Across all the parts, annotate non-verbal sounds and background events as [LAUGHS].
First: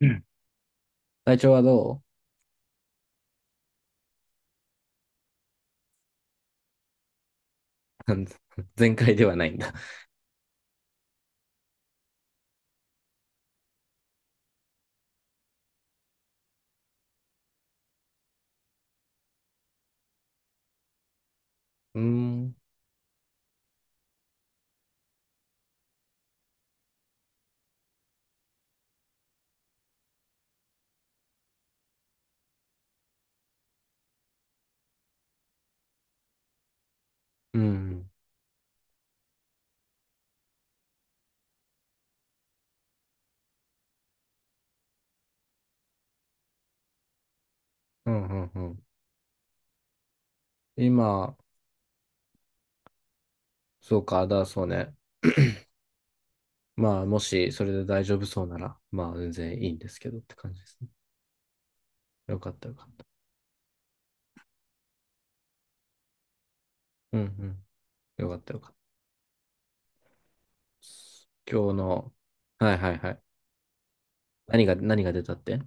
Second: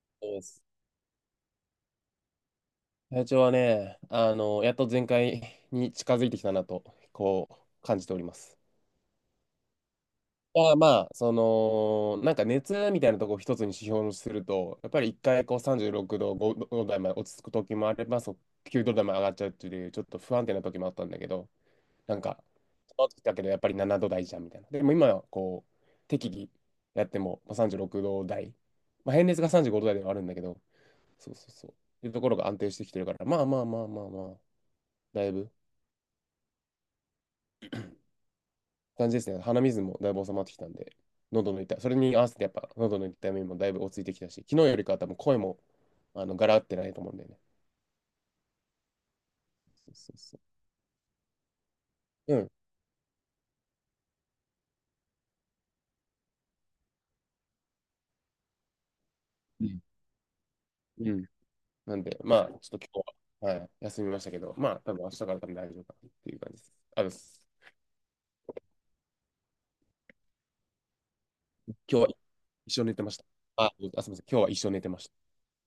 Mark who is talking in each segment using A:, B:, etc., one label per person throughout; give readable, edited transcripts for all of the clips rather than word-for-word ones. A: うん。
B: そうです。
A: 体調はど
B: 体調はね、やっと全開に近づいてきたなと、こう、感じており
A: う？
B: ます。
A: [LAUGHS] 全開ではないんだ。
B: まあまあ、なんか熱みたいなとこを一つに指標にすると、やっぱり一回こう36度、5度台まで落ち着く時もあれば、そう9度台まで上がっちゃうっていう、ちょっと不安定な時もあったんだけど、
A: うー
B: なんか、
A: ん。
B: その時だけどやっぱり7度台じゃんみたいな。でも今はこう、適宜やってもまあ36度台、まあ、平熱が35度台ではあるんだけど、そうそうそう。っていうところが安定してきてるから、まあまあまあまあまあ、だいぶ、
A: うん。
B: 感じですね。鼻水もだいぶ収まってきたんで、喉の痛い、それに合わせてやっぱ喉の痛みもだいぶ落ち着いてきたし、昨日よりかは多分声もガラってないと思うんだよね。
A: うん。うん。うん。
B: そうそうそ
A: 今、
B: う。うん
A: そうか、だ、そうね。まあ、もし、それで大丈夫そうなら、まあ、全然
B: う
A: いいんですけどって感じですね。
B: んうん。なんで、
A: よ
B: ま
A: かっ
B: あ、
A: た、
B: ち
A: よ
B: ょっと
A: かっ
B: 今
A: た。
B: 日は、はい、休みましたけど、まあ、多分明日から多分大丈夫かなっていう感じです。あで
A: うん、う
B: す。
A: ん。よかった、よかった。今日
B: 今日は
A: の、は
B: 一
A: い、
B: 生
A: は
B: 寝
A: い、
B: て
A: は
B: まし
A: い。
B: た。あ、あ、すみません。今日は一
A: 何
B: 生
A: が、
B: 寝てま
A: 何
B: し
A: が出たって？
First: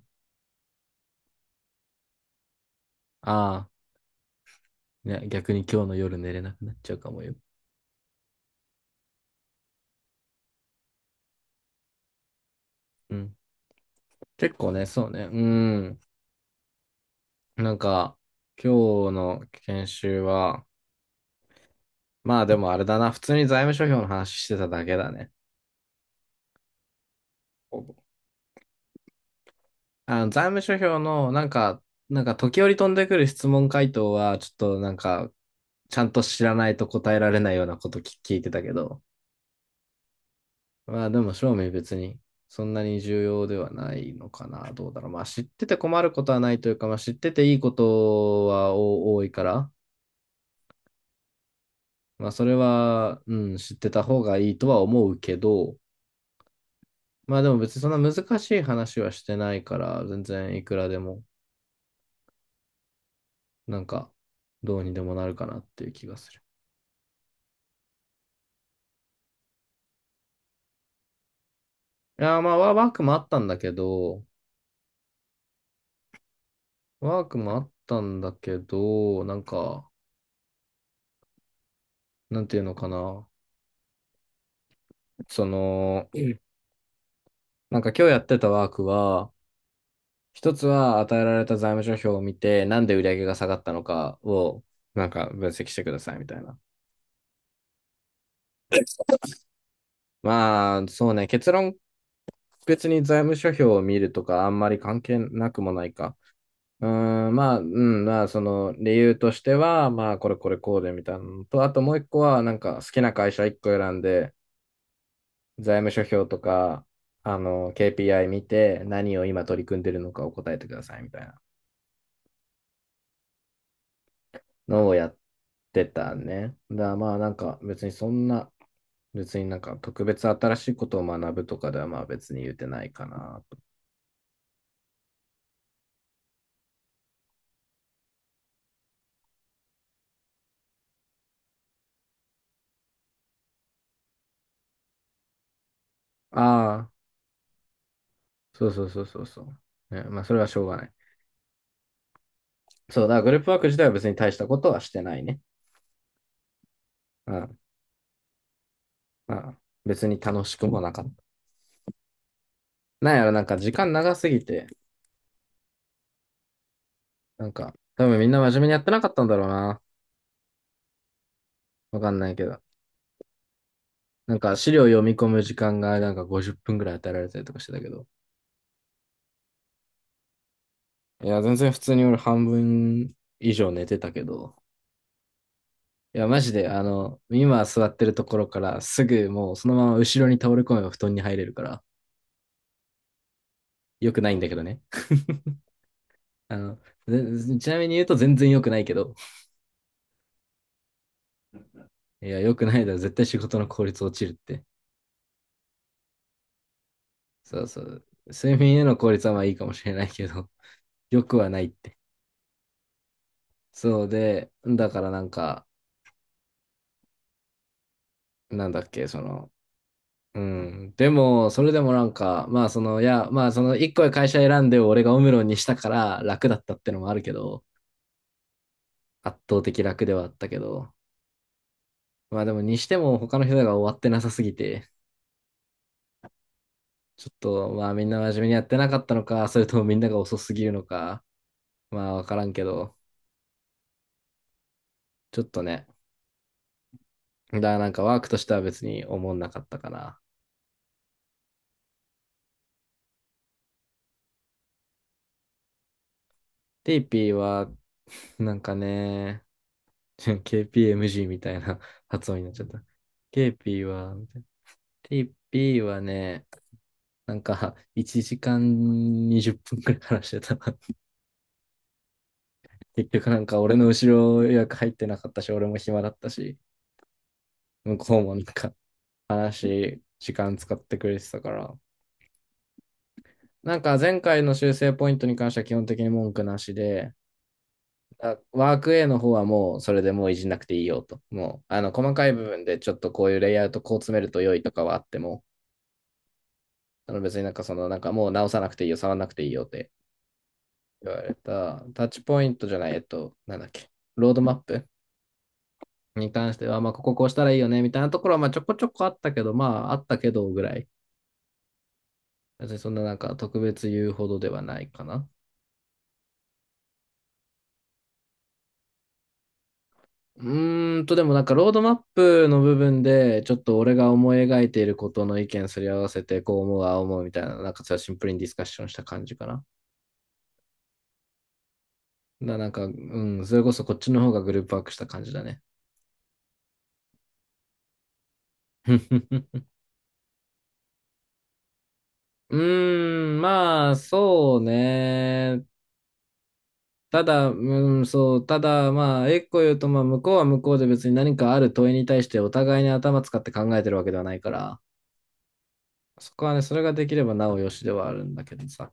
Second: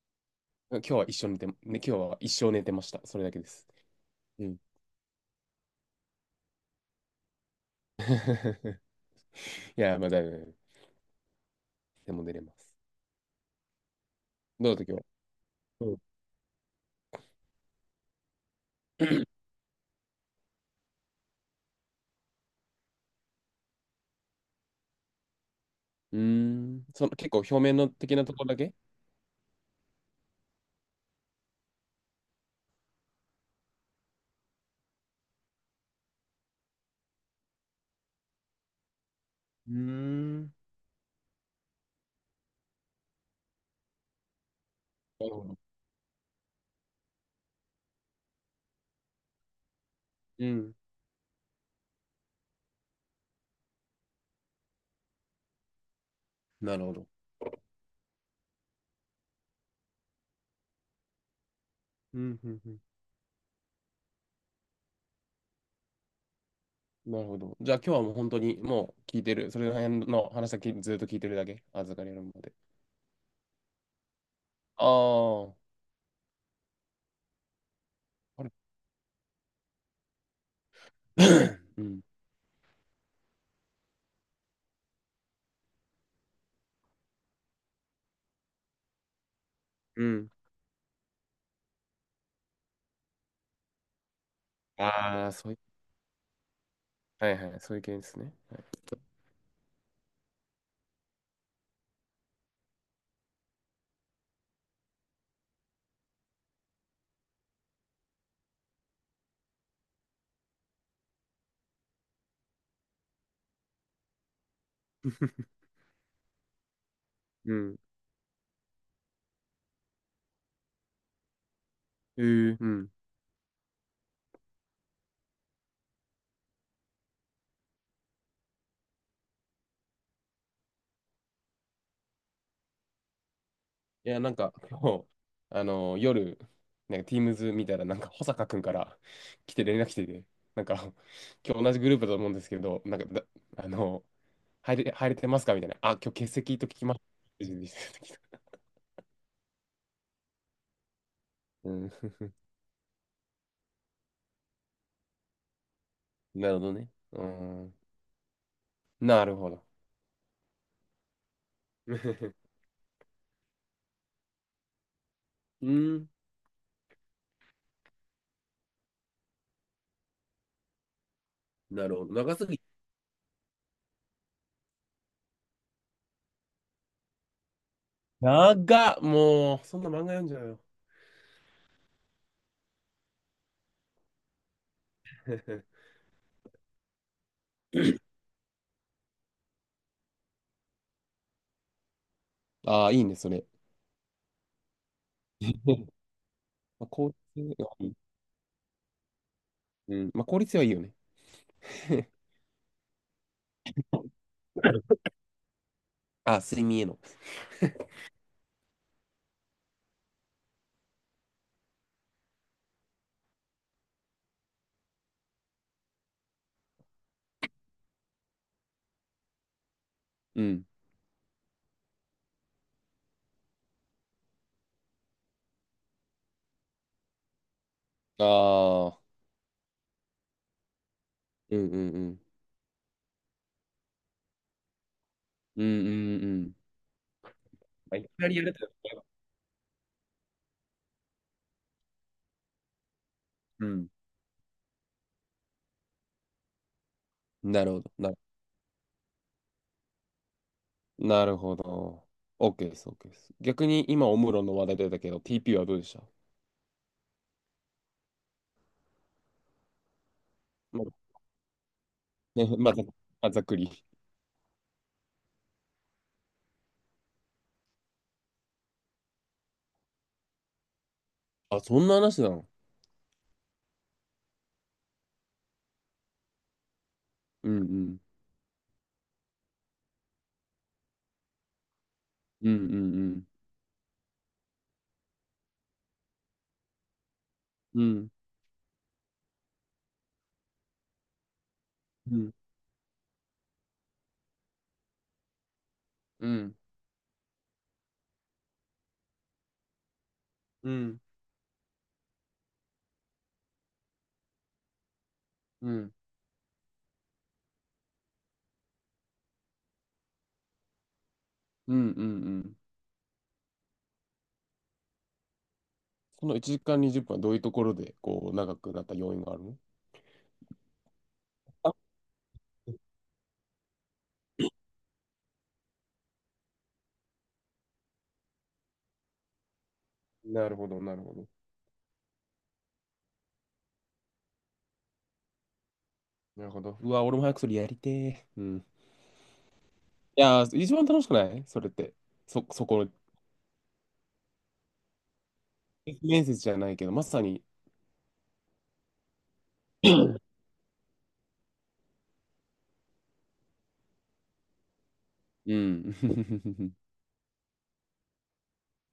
B: た。今日は一生寝て、ね、今日は一生寝てました。それだけで
A: あ
B: す。
A: あ
B: うん。
A: ー、ね、逆に今日の夜寝れなくなっちゃうかもよ。
B: [LAUGHS] いや、まあ、だいぶ、でも寝れます。
A: うん。結構
B: どうだ
A: ね、
B: った今
A: そうね。う
B: 日は。うん。
A: ん。なんか、今日の研修は、まあでもあれだな、普通に財務諸表の話してただけだね。
B: うーん。その結構表面
A: ほ
B: の
A: ぼ
B: 的なところだけ。
A: 財務諸表のなんか、なんか時折飛んでくる質問回答は、ちょっとなんか、ちゃんと知らないと答えられないようなことき聞いてたけど、
B: うーん。
A: まあでも正味別にそんなに重要ではないのかな、どうだろう。まあ
B: なる
A: 知っ
B: ほど。
A: てて困ることはないというか、まあ知ってていいことはお多いから、
B: うん。
A: まあそれは、うん、知ってた方がいいとは思うけど、
B: なるほど。
A: まあでも別にそんな難しい話はしてないから、全然いくらでも
B: うん、うん、うん。
A: なんか、どうにでもなるかなっていう気がする。
B: なるほど。じゃあ今日はもう本当にもう聞いてる。それら辺の話だけずっと聞いてるだけ。預かりの
A: い
B: ま
A: やー、
B: ま
A: ま
B: で。
A: あ、ワークもあったんだけど、
B: ああ。
A: ワークもあったんだ
B: あれ。
A: けど、なんか、
B: [COUGHS] うん。
A: なんていうのかな。その、なんか今日やってたワークは、
B: うん。
A: 一つは与えられた財務諸表を見て、なんで売上が下がったのかを、なん
B: あ
A: か
B: あ、
A: 分
B: そういう。
A: 析してくださいみたいな。
B: はいはい。そういう系ですね。はい。
A: まあ、そうね、結論、別に財務諸表を見るとかあんまり関係なくもないか。うーん、まあ、うん、まあ、その理由としては、まあ、これこれこうでみたいなのと、あともう一個は、なんか好きな会社一個選んで、
B: [LAUGHS]
A: 財務諸表とか、
B: うん。
A: KPI 見て、何を今取り組んでるのかを答えてくださいみたいな
B: えー、うん。
A: のをやってたね。だからまあ、なんか別にそんな、別になんか特別新しいことを学ぶとかではまあ別に言うてないかなと。
B: いや、なんか、今日、あの夜、なんか Teams 見たら、なんか、保坂くんから来て連絡来てて、なんか、[LAUGHS] 今日同じグループだと思うんですけど、なんかだ、あの入れてますかみたいな。あ、今日欠席と聞き
A: ああ、
B: ます。
A: そうそうそうそうそう。ね、まあ、それはしょうがない。
B: うん。
A: そうだ、グループワーク自体は別に大したことはしてないね。
B: [LAUGHS] なるほどね。う
A: うん。
B: ん、なる
A: ま
B: ほ
A: あ、
B: ど。
A: 別に楽しくもなかった。
B: [LAUGHS]
A: なんやろ、なんか時間長すぎて、
B: うん、
A: なんか、多分みんな真面目にやってなかったんだろうな。
B: なる
A: わ
B: ほ
A: か
B: ど。
A: んない
B: 長
A: け
B: すぎ。
A: ど。なんか資料読み込む時間がなんか50分ぐらい与えられたりとかしてたけど。
B: 長っ、もう、そんな漫画読んじゃうよ。
A: いや、全然普通に俺半分以上寝てたけど。
B: [LAUGHS]
A: いや、マジで、今座ってるところからすぐもうそのまま後ろに倒れ込めば布団に入れるから、
B: ああ、いいね、それ。
A: 良くないんだけどね。
B: [LAUGHS]
A: あの、
B: まあ、効率、
A: ちなみに言うと全然良くないけど。
B: うん、まあ、効率はいいよね。[LAUGHS]
A: いや、良くないだろ、絶対仕事の効率落ちるって。
B: あ、睡眠への。
A: そうそう。睡眠への効率はまあいいかもしれないけど、[LAUGHS] 良くはないって。そうで、だからなんか、なんだっけ、その、う
B: うん。
A: ん。でも、それでもなんか、まあその一個会社選んで俺がオムロンにしたから楽だったってのもあるけど、
B: ああ、
A: 圧倒的楽ではあったけど、
B: うんうんうん。
A: まあでもにしても他の人が終わってなさすぎて、
B: うんうんうん。
A: ちょっとまあ
B: まあ、い
A: みん
B: き
A: な
B: な
A: 真
B: り
A: 面
B: や
A: 目に
B: る
A: やっ
B: と、
A: てなかったのか、それともみんなが遅すぎるのか、まあわからんけど、
B: うん。
A: ちょっとね、だ
B: な
A: か
B: る
A: ら
B: ほ
A: な
B: ど。
A: んかワークとしては別に思んなかったかな。
B: なるほど。OK です、OK です。逆に今、オムロンの話題出たけど、TP はどうでした？
A: テイピーは、[LAUGHS] なんかね、[LAUGHS]
B: まあ、
A: KPMG みたいな [LAUGHS] 発音に
B: ね、
A: なっちゃっ
B: まあ、
A: た。
B: ざっ
A: テイ
B: くり。
A: ピーは、テイピーはね、なんか1時間20分くらい話してた。[LAUGHS]
B: あ、そんな話なの？
A: 結局なんか俺の後ろ予約入ってなかったし、俺も暇だったし、
B: うんう
A: 向
B: ん。
A: こうもなんか話、時間使ってくれてたから。
B: うんうんうん。
A: なんか前回の修正ポイントに関しては基本的に文句なしで、
B: うん
A: ワーク A の方はもうそれでもういじんなくていいよと。もう、細
B: う
A: かい
B: ん
A: 部分でちょっとこういうレイアウトこう詰めると良いとかはあっても、
B: うん。
A: あの別になんかその、なんかもう直さなくていいよ、触らなくていいよって
B: うん
A: 言われた。タッチポイントじゃない、なんだっけ、ロードマップ
B: うん
A: に関しては、まあ、こここうしたらいいよね、みたいなところは、まあ、ちょこちょこあったけど、まあ、あったけどぐらい。
B: うん。うん。
A: 別にそんななんか特別言うほどではないかな。
B: その1時間20分はどういうところで、こう、長くなった要因があるの？
A: うーんと、でもなんかロー
B: あ、
A: ドマップの部分で、ちょっと俺が思い描いていることの意見すり合わせて、こう思う、ああ思うみたいな、なんかそれはシンプルにディスカッションした感じかな。
B: なるほど、なるほど。
A: なんか、うん、それこそこっちの方がグループワークした感じだね。
B: なるほど。うわ、俺も早くそれやりてー。うん。
A: [LAUGHS]
B: いやー、一番楽しくないそれって。
A: う
B: そこ、
A: ーん、まあ、そうね。
B: 面接じゃないけど、まさ
A: た
B: に。
A: だ、うん、そう、ただ、まあ、一個言うと、まあ、向こうは向こうで別に何かある問いに対してお互いに頭使って考えてるわけではないから、
B: う
A: そこはね、そ
B: ん。
A: れ
B: [LAUGHS]
A: ができればなおよしではあるんだけどさ。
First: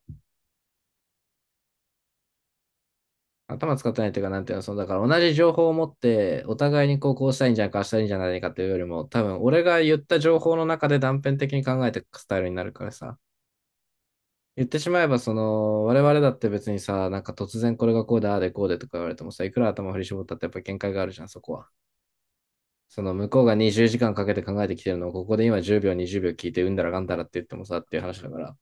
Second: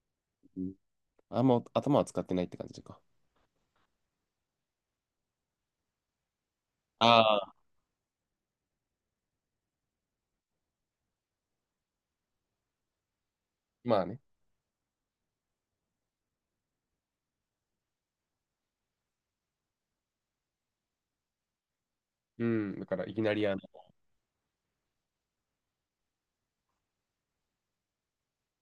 B: あんま頭は使ってないって感じか。
A: 頭使ってないというか、なんていうの、その、だから同じ情報を持って、お互いにこう、
B: あ
A: こうしたいん
B: あ。
A: じゃないか、ああしたいんじゃないかというよりも、多分、俺が言った情報の中で断片的に考えていくスタイルになるからさ。
B: まあね。
A: 言ってしまえば、その、我々だって別にさ、なんか突然これがこうだ、ああでこうでとか言われてもさ、いくら頭振り絞ったってやっぱ限界があるじゃん、そこは。
B: うん。だか
A: そ
B: ら、
A: の、
B: いき
A: 向
B: な
A: こう
B: り
A: が20時間かんかけて考えてきてるのを、ここで今10秒、20秒聞いて、うんだらがんだらって言ってもさ、っていう話だから。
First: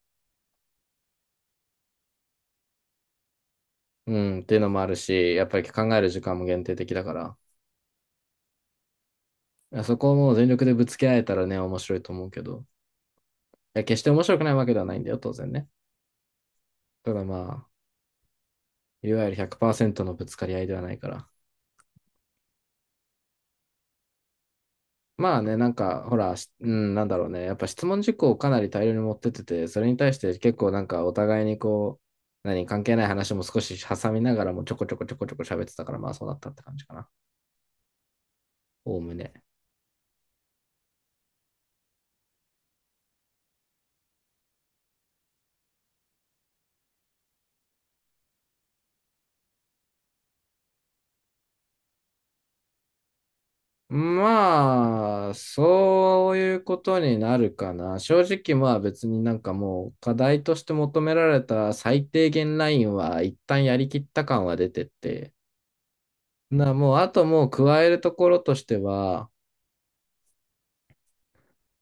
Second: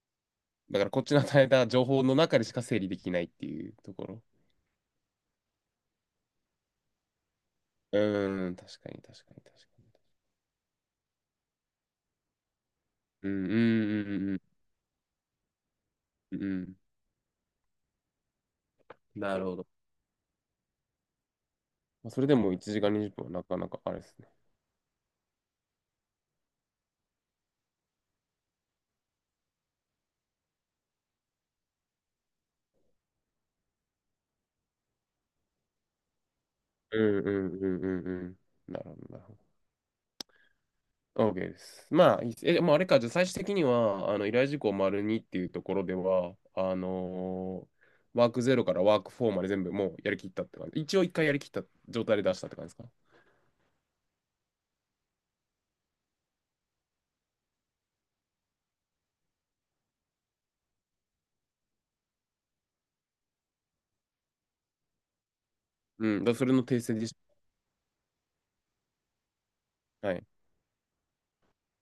B: だからこっちの与えた情報の中でしか整理できないっていうとこ
A: う
B: ろ。
A: ん、っていうのもあるし、やっぱり考える時間も限定的だから、
B: うん、確かに、確かに、確か
A: そ
B: に。
A: こをもう全力でぶつけ合えたらね、面白いと思うけど。
B: うん、うん、
A: や、決して面
B: う
A: 白
B: ん、
A: くないわけではないんだよ、当然ね。
B: うん、うん。うん。
A: ただまあ、いわゆる
B: なるほど。
A: 100%のぶつかり合いではないから。
B: まあ、それでも1時間20分はなかなかあれですね。
A: まあね、なんか、ほら、うん、なんだろうね。やっぱ質問事項をかなり大量に持ってってて、それに対して結構なんかお互いにこう、何、関係ない話も少し挟みながらもちょこちょこちょこちょこ喋ってたから、まあそうなったって感じか
B: う
A: な。
B: ん、うん、うん、うん、うん。なるほ
A: おお
B: ど、
A: む
B: なるほ
A: ね。
B: ど。OK です。まあ、いいっすえ、まあ、あれか、じゃあ最終的には、依頼事項丸2っていうところでは、ワークゼロからワークフォーまで全部もうやりきったって感じ。一応一回やりきった状態で出したって感じですか？
A: まあ、そういうことになるかな。正直まあ別になんかもう課題として求められた最低限ラインは一旦やりきった感は出てて。
B: うん、だからそれの訂正
A: もう
B: で
A: あ
B: し
A: ともう加えるところとしては、
B: た。はい。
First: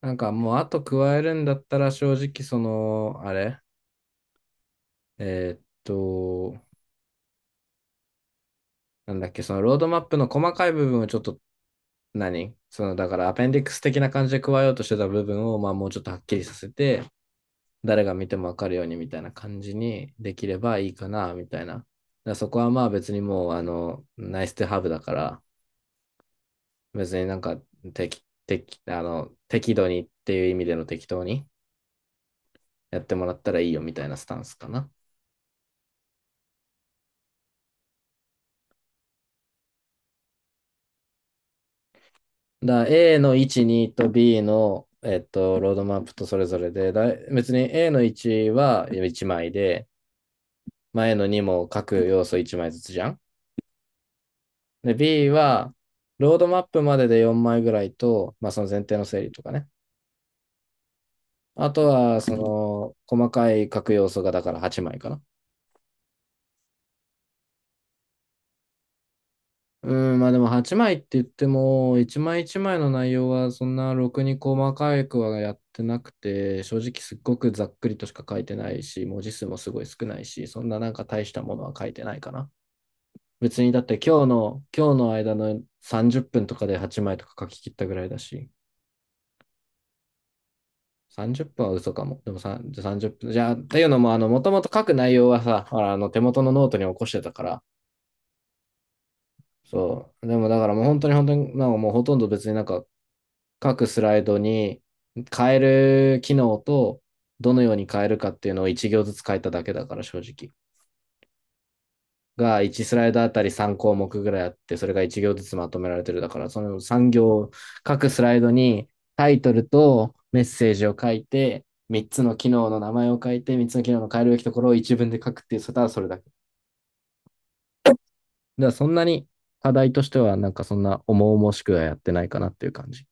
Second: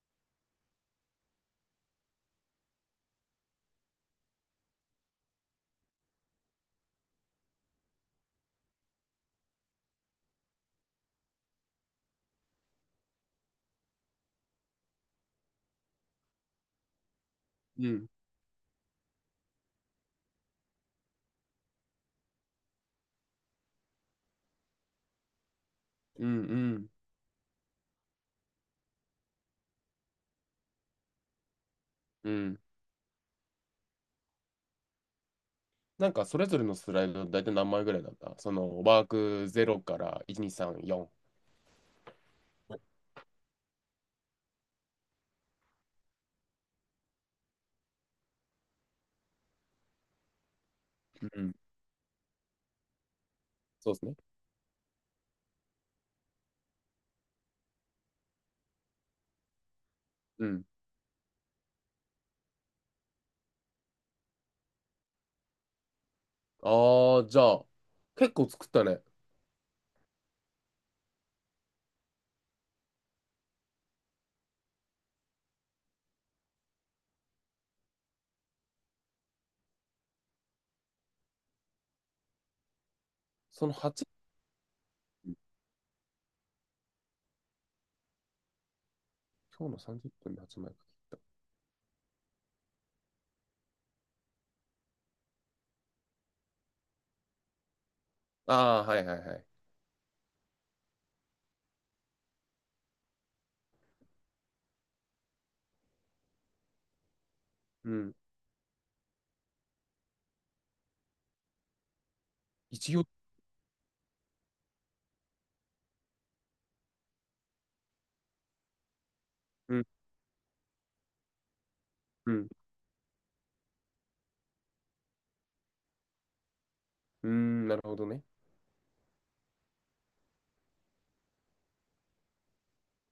A: なんかもうあと加えるんだったら正直その、あれえーっと、なんだっけ、そのロードマップの細かい部分をちょっと何そのだからアペンディックス的な感じで加えようとしてた部分をまあもうちょっとはっきりさせて、
B: う
A: 誰
B: ん、
A: が見てもわかるようにみたいな感じにできればいいかな、みたいな。だからそこはまあ別にもう、ナイスとハブだから、
B: うん、うん、
A: 別になんか適、適、あの、適度にっていう意味での適当に
B: うん。
A: やってもらったらいいよみたいなスタンスかな。
B: なんか、それぞれのスライド、大体何枚ぐらいだったワークゼロから1、2、3、4。
A: だから A の1、2と B の、ロードマップとそれぞれで、だ別に A の1は1枚で、まあ A の
B: う
A: 2
B: ん、
A: も各要素1枚ずつじゃん。
B: そうですね。
A: で、B は、ロードマップまでで4枚ぐらいと、まあその前提の整理とかね。
B: うん。
A: あとは、その、細かい書く要素がだから8枚かな。
B: ああ、じゃあ、結構作ったね。
A: うん、まあでも8枚って言っても、1枚1枚の内容はそんなろくに細かくはやってなくて、正直すっごくざっくりとしか書いてないし、文字数もすごい少ないし、そんななんか大したものは書いてないかな。別
B: そ
A: に
B: の
A: だって
B: 8、
A: 今日の、今日の間の30分とかで8枚とか書き切ったぐらいだし、
B: 今日の30分で8枚た。
A: 30分は嘘かも。でもさ30分。じゃあ、っていうのも、もともと書く内容はさ、ほら、手元のノートに起こしてたから、
B: ああ、はいはいはい。
A: そう。でもだからもう本当に本当に、なんかもうほとんど別になんか各スライドに変える機能とどのように
B: う
A: 変え
B: ん。
A: るかっていうのを1行ずつ変えただけだから正直。が
B: 一
A: 1ス
B: 行
A: ライドあたり3項目ぐらいあって、それが1行ずつまとめられてるだから、その3行、各スライドにタイトル
B: うん。
A: とメッセージを書いて、3つ
B: う
A: の機
B: ん。
A: 能の名前を書いて、3つの機能の変えるべきところを一文で書くっていう、それただそれだけ。だか
B: うーん。なるほどね。
A: らそんなに課題としてはなんかそんな重々しくはやってないかなっていう感じ。